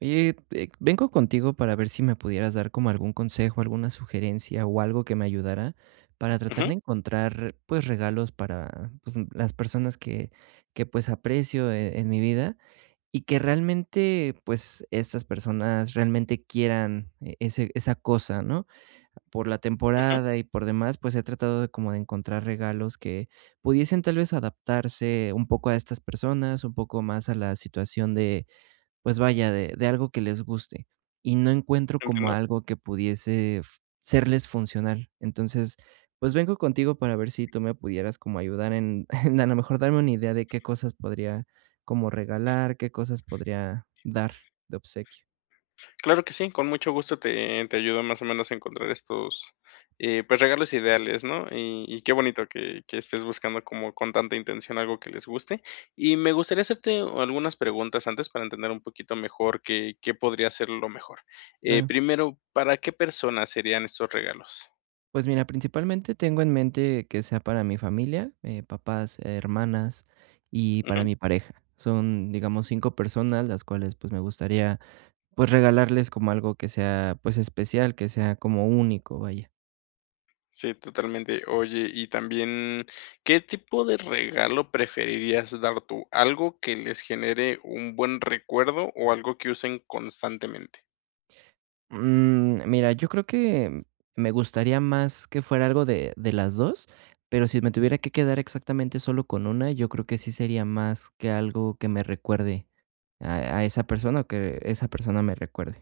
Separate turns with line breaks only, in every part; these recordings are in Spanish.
Oye, vengo contigo para ver si me pudieras dar como algún consejo, alguna sugerencia o algo que me ayudara para tratar
Ujú,
de encontrar, pues, regalos para, pues, las personas que, pues, aprecio en mi vida y que realmente, pues, estas personas realmente quieran e ese esa cosa, ¿no? Por la
ujú,
temporada y por demás, pues, he tratado de como de encontrar regalos que pudiesen tal vez adaptarse un poco a estas personas, un poco más a la situación de pues vaya, de algo que les guste, y no encuentro como
entiendo.
algo que pudiese f serles funcional. Entonces, pues vengo contigo para ver si tú me pudieras como ayudar en en a lo mejor darme una idea de qué cosas podría como regalar, qué cosas podría dar de obsequio.
Claro que sí, con mucho gusto te ayudo más o menos a encontrar estos, pues, regalos ideales, ¿no? Y qué bonito que estés buscando como con tanta intención algo que les guste. Y me gustaría hacerte algunas preguntas antes para entender un poquito mejor qué qué podría ser lo mejor.
Claro.
Primero, ¿para qué personas serían estos regalos?
Pues mira, principalmente tengo en mente que sea para mi familia, papás, hermanas y para mi pareja. Son, digamos, 5 personas, las cuales, pues, me gustaría pues, regalarles como algo que sea, pues, especial, que sea como único, vaya.
Sí, totalmente. Oye, y también, ¿qué tipo de regalo preferirías dar tú? ¿Algo que les genere un buen recuerdo o algo que usen constantemente?
Mm, mira, yo creo que me gustaría más que fuera algo de las 2, pero si me tuviera que quedar exactamente solo con una, yo creo que sí sería más que algo que me recuerde a esa persona, o que esa persona me recuerde.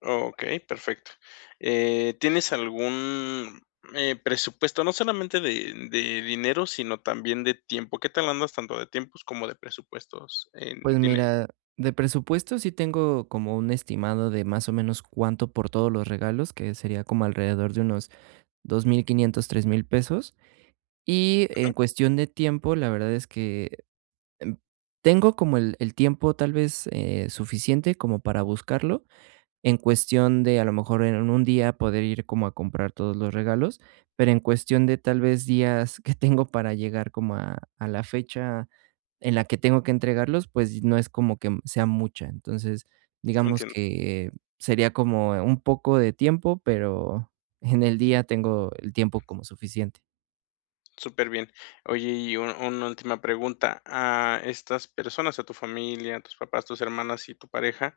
Okey, perfecto. ¿Tienes algún, presupuesto? No solamente de dinero, sino también de tiempo. ¿Qué tal andas tanto de tiempos como de presupuestos en
Pues
dinero?
mira, de presupuesto sí tengo como un estimado de más o menos cuánto por todos los regalos, que sería como alrededor de unos 2,500 3,000 pesos. Y en cuestión de tiempo, la verdad es que, em, tengo como el tiempo tal vez, suficiente como para buscarlo, en cuestión de, a lo mejor, en un día poder ir como a comprar todos los regalos, pero en cuestión de tal vez días que tengo para llegar como a la fecha en la que tengo que entregarlos, pues no es como que sea mucha. Entonces, digamos
Entiendo.
que sería como un poco de tiempo, pero en el día tengo el tiempo como suficiente.
Súper bien. Oye, y un una última pregunta, a estas personas, a tu familia, a tus papás, tus hermanas y tu pareja,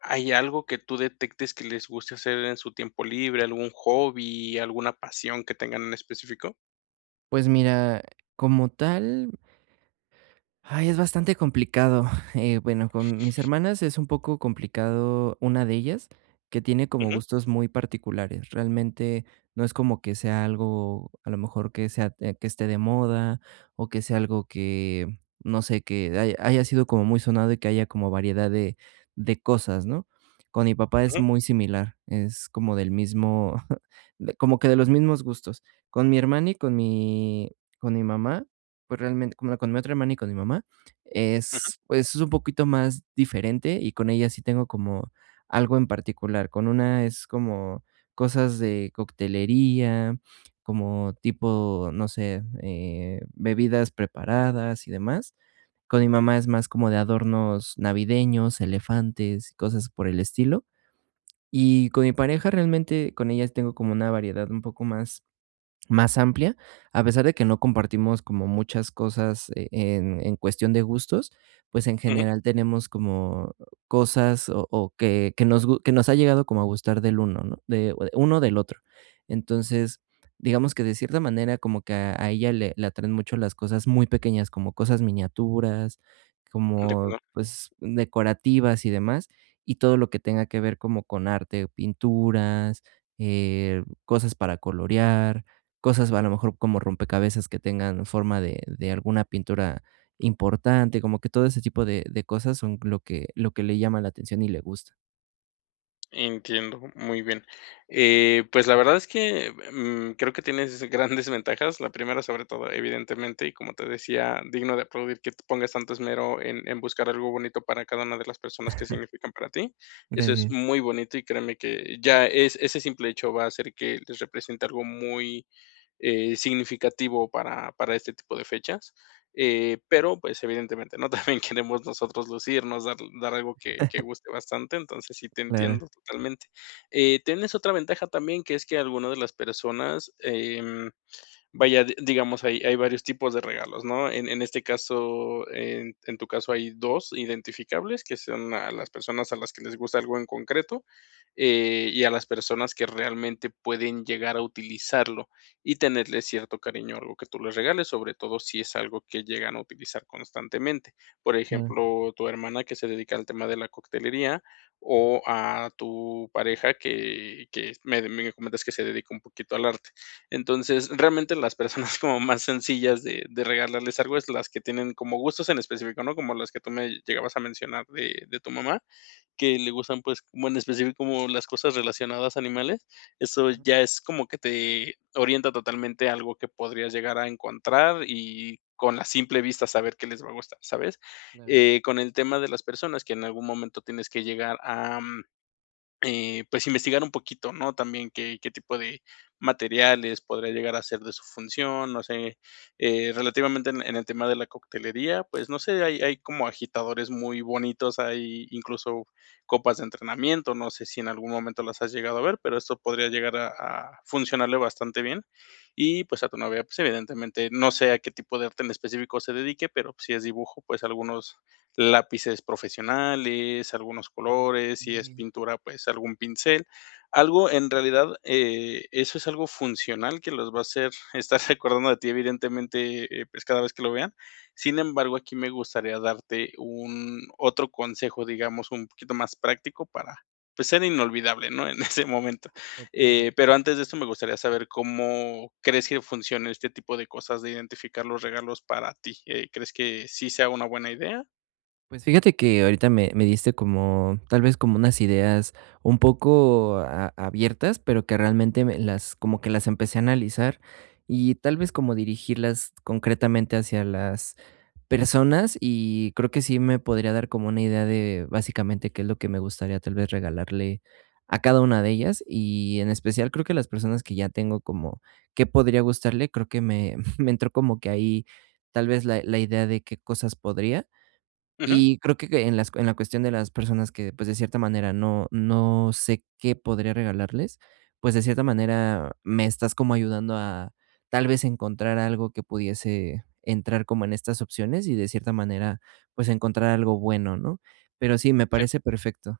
¿hay algo que tú detectes que les guste hacer en su tiempo libre, algún hobby, alguna pasión que tengan en específico?
Pues mira, como tal, ay, es bastante complicado. Bueno, con mis hermanas es un poco complicado una de ellas, que tiene como
Ujú,
gustos muy particulares. Realmente no es como que sea algo, a lo mejor que sea, que esté de moda o que sea algo que, no sé, que haya sido como muy sonado y que haya como variedad de cosas, ¿no? Con mi papá es
ujú,
muy similar, es como del mismo, como que de los mismos gustos. Con mi hermana y con mi mamá pues, realmente, como con mi otra hermana y con mi mamá,
ujú,
es, pues, es un poquito más diferente, y con ella sí tengo como algo en particular. Con una es como cosas de coctelería, como tipo, no sé, bebidas preparadas y demás. Con mi mamá es más como de adornos navideños, elefantes, y cosas por el estilo. Y con mi pareja realmente, con ella tengo como una variedad un poco más amplia, a pesar de que no compartimos como muchas cosas en cuestión de gustos, pues, en
ujú,
general tenemos como cosas o que nos ha llegado como a gustar del uno, ¿no? De o de uno del otro. Entonces, digamos que de cierta manera como que a ella le atraen mucho las cosas muy pequeñas, como cosas miniaturas,
de
como,
acuerdo.
pues, decorativas y demás, y todo lo que tenga que ver como con arte, pinturas, cosas para colorear, cosas, a lo mejor, como rompecabezas que tengan forma de alguna pintura importante, como que todo ese tipo de cosas son lo que le llama la atención y le gusta.
Entiendo, muy bien. Pues, la verdad es que, creo que tienes grandes ventajas. La primera, sobre todo, evidentemente, y como te decía, digno de aplaudir que te pongas tanto esmero en buscar algo bonito para cada una de las personas que significan para ti. Eso es
Gracias.
muy bonito, y créeme que ya es ese simple hecho va a hacer que les represente algo muy, significativo para este tipo de fechas. Pero, pues, evidentemente, ¿no? También queremos nosotros lucirnos, dar algo que guste bastante, entonces sí te
Claro,
entiendo totalmente. Tienes otra ventaja también, que es que algunas de las personas, vaya, digamos, hay varios tipos de regalos, ¿no? En este caso, en tu caso hay dos identificables, que son a las personas a las que les gusta algo en concreto, y a las personas que realmente pueden llegar a utilizarlo y tenerle cierto cariño a algo que tú les regales, sobre todo si es algo que llegan a utilizar constantemente. Por
claro,
ejemplo, tu hermana que se dedica al tema de la coctelería, o a tu pareja que me comentas que se dedica un poquito al arte. Entonces, realmente las personas como más sencillas de regalarles algo es las que tienen como gustos en específico, ¿no? Como las que tú me llegabas a mencionar de tu mamá, que le gustan, pues, como en específico, como las cosas relacionadas a animales. Eso ya es como que te orienta totalmente a algo que podrías llegar a encontrar y con la simple vista saber que les va a gustar, ¿sabes?
claro.
Con el tema de las personas que en algún momento tienes que llegar a pues, investigar un poquito, ¿no? También qué tipo de materiales podría llegar a ser de su función, no sé, relativamente en el tema de la coctelería, pues, no sé, hay como agitadores muy bonitos, hay incluso copas de entrenamiento, no sé si en algún momento las has llegado a ver, pero esto podría llegar a funcionarle bastante bien. Y, pues, a tu novia, pues, evidentemente, no sé a qué tipo de arte en específico se dedique, pero pues, si es dibujo, pues, algunos lápices profesionales, algunos colores, si es
Mm,
pintura, pues algún pincel, algo en realidad, eso es algo funcional que los va a hacer estar recordando de ti, evidentemente, pues cada vez que lo vean. Sin embargo, aquí me gustaría darte un otro consejo, digamos, un poquito más práctico para, pues, ser inolvidable, ¿no? En ese momento.
okey, a ver.
Pero antes de esto, me gustaría saber cómo crees que funciona este tipo de cosas de identificar los regalos para ti, ¿crees que sí sea una buena idea?
Pues fíjate que ahorita me diste como, tal vez, como unas ideas un poco a abiertas, pero que realmente me las como que las empecé a analizar y tal vez como dirigirlas concretamente hacia las personas y creo que sí me podría dar como una idea de básicamente qué es lo que me gustaría tal vez regalarle a cada una de ellas y en especial creo que las personas que ya tengo como qué podría gustarle, creo que me, me entró como que ahí tal vez la idea de qué cosas podría.
Ujú,
Y creo que en las en la cuestión de las personas que, pues, de cierta manera no sé qué podría regalarles, pues, de cierta manera me estás como ayudando a, tal vez, encontrar algo que pudiese entrar como en estas opciones y de cierta manera, pues, encontrar algo bueno, ¿no? Pero sí, me
sí,
parece perfecto.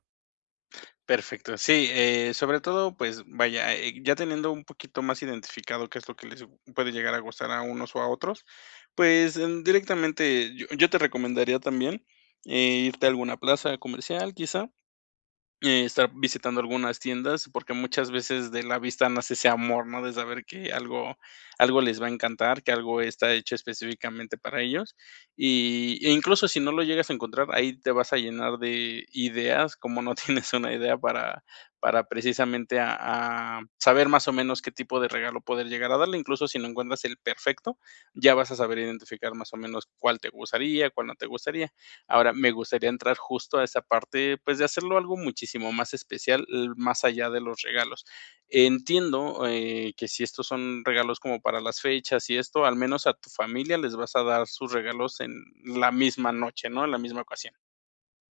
perfecto. Sí, sobre todo, pues vaya, ya teniendo un poquito más identificado qué es lo que les puede llegar a gustar a unos o a otros, pues directamente yo te recomendaría también irte a alguna plaza comercial, quizá. Estar visitando algunas tiendas, porque muchas veces de la vista nace ese amor, ¿no? De saber que algo les va a encantar, que algo está hecho específicamente para ellos. Y, e incluso si no lo llegas a encontrar, ahí te vas a llenar de ideas, como no tienes una idea para precisamente a saber más o menos qué tipo de regalo poder llegar a darle. Incluso si no encuentras el perfecto, ya vas a saber identificar más o menos cuál te gustaría, cuál no te gustaría. Ahora, me gustaría entrar justo a esa parte, pues, de hacerlo algo muchísimo más especial, l más allá de los regalos.
Ok.
Entiendo, que si estos son regalos como para las fechas y esto, al menos a tu familia les vas a dar sus regalos en la misma noche, ¿no? En la misma ocasión.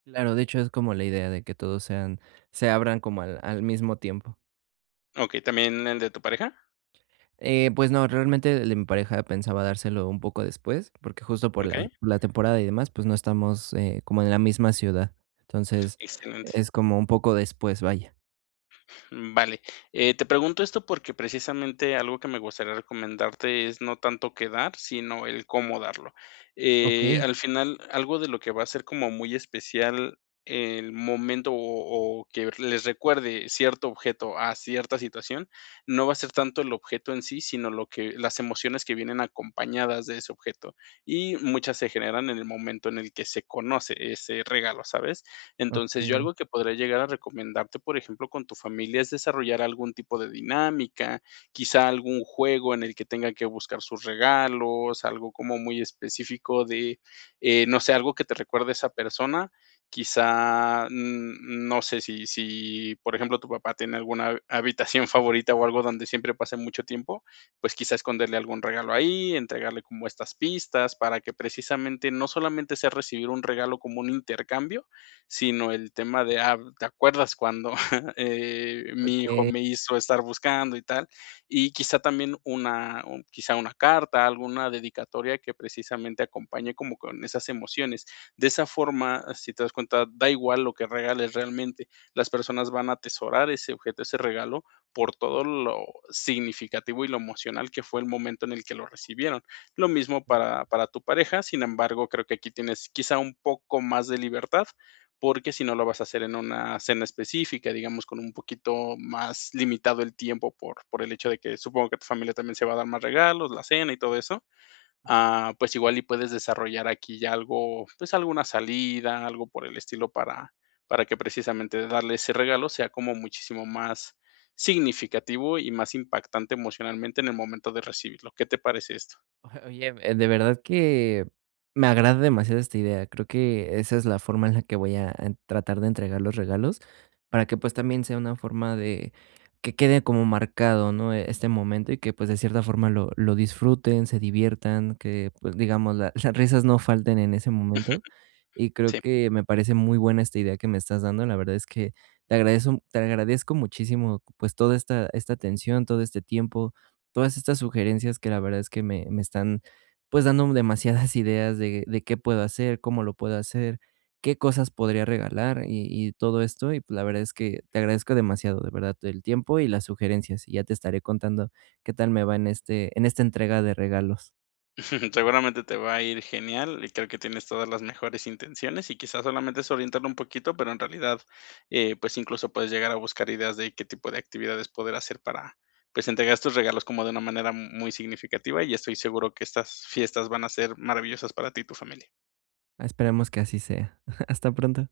Claro, de hecho, es como la idea de que todos sean se abran como al mismo tiempo.
Okey, ¿también el de tu pareja?
Pues no, realmente el de mi pareja pensaba dárselo un poco después, porque justo por la
Okey,
por la temporada y demás, pues no estamos, como en la misma ciudad. Entonces,
excelente.
es como un poco después, vaya.
Mm, vale. Te pregunto esto porque precisamente algo que me gustaría recomendarte es no tanto qué dar, sino el cómo darlo.
Okey,
Al final, algo de lo que va a ser como muy especial el momento o que les recuerde cierto objeto a cierta situación, no va a ser tanto el objeto en sí, sino las emociones que vienen acompañadas de ese objeto. Y muchas se generan en el momento en el que se conoce ese regalo, ¿sabes? Entonces, yo
okey,
algo que podría llegar a recomendarte, por ejemplo, con tu familia es desarrollar algún tipo de dinámica, quizá algún juego en el que tengan que buscar sus regalos, algo como muy específico de, no sé, algo que te recuerde a esa persona. Quizá, no sé si, por ejemplo, tu papá tiene alguna habitación favorita o algo donde siempre pase mucho tiempo, pues quizá esconderle algún regalo ahí, entregarle como estas pistas para que precisamente no solamente sea recibir un regalo como un intercambio, sino el tema de, ah, ¿te acuerdas cuando mi hijo
okey.
me hizo estar buscando y tal? Y quizá también quizá una carta, alguna dedicatoria que precisamente acompañe como con esas emociones. De esa forma, si te das cuenta, da igual lo que regales realmente, las personas van a atesorar ese objeto, ese regalo, por todo lo significativo y lo emocional que fue el momento en el que lo recibieron. Lo mismo para, tu pareja, sin embargo, creo que aquí tienes quizá un poco más de libertad porque si no lo vas a hacer en una cena específica, digamos, con un poquito más limitado el tiempo por, el hecho de que supongo que tu familia también se va a dar más regalos, la cena y todo eso, ah, pues igual y puedes desarrollar aquí ya algo, pues alguna salida, algo por el estilo para, que precisamente darle ese regalo sea como muchísimo más significativo y más impactante emocionalmente en el momento de recibirlo. ¿Qué te parece esto?
Oye, de verdad que me agrada demasiado esta idea. Creo que esa es la forma en la que voy a tratar de entregar los regalos para que pues también sea una forma de que quede como marcado, ¿no? Este momento y que pues de cierta forma lo disfruten, se diviertan, que pues digamos las risas no falten en ese momento. Y creo
Sí.
que me parece muy buena esta idea que me estás dando. La verdad es que te agradezco muchísimo pues toda esta atención, todo este tiempo todas estas sugerencias que la verdad es que me están pues dando demasiadas ideas de qué puedo hacer, cómo lo puedo hacer, qué cosas podría regalar y todo esto. Y pues, la verdad es que te agradezco demasiado, de verdad, el tiempo y las sugerencias. Y ya te estaré contando qué tal me va en esta entrega de regalos.
Seguramente te va a ir genial y creo que tienes todas las mejores intenciones y quizás solamente es orientarlo un poquito, pero en realidad, pues incluso puedes llegar a buscar ideas de qué tipo de actividades poder hacer para, pues entregar estos regalos como de una manera muy significativa y estoy seguro que estas fiestas van a ser maravillosas para ti y tu familia.
Ah, esperemos que así sea. Hasta pronto.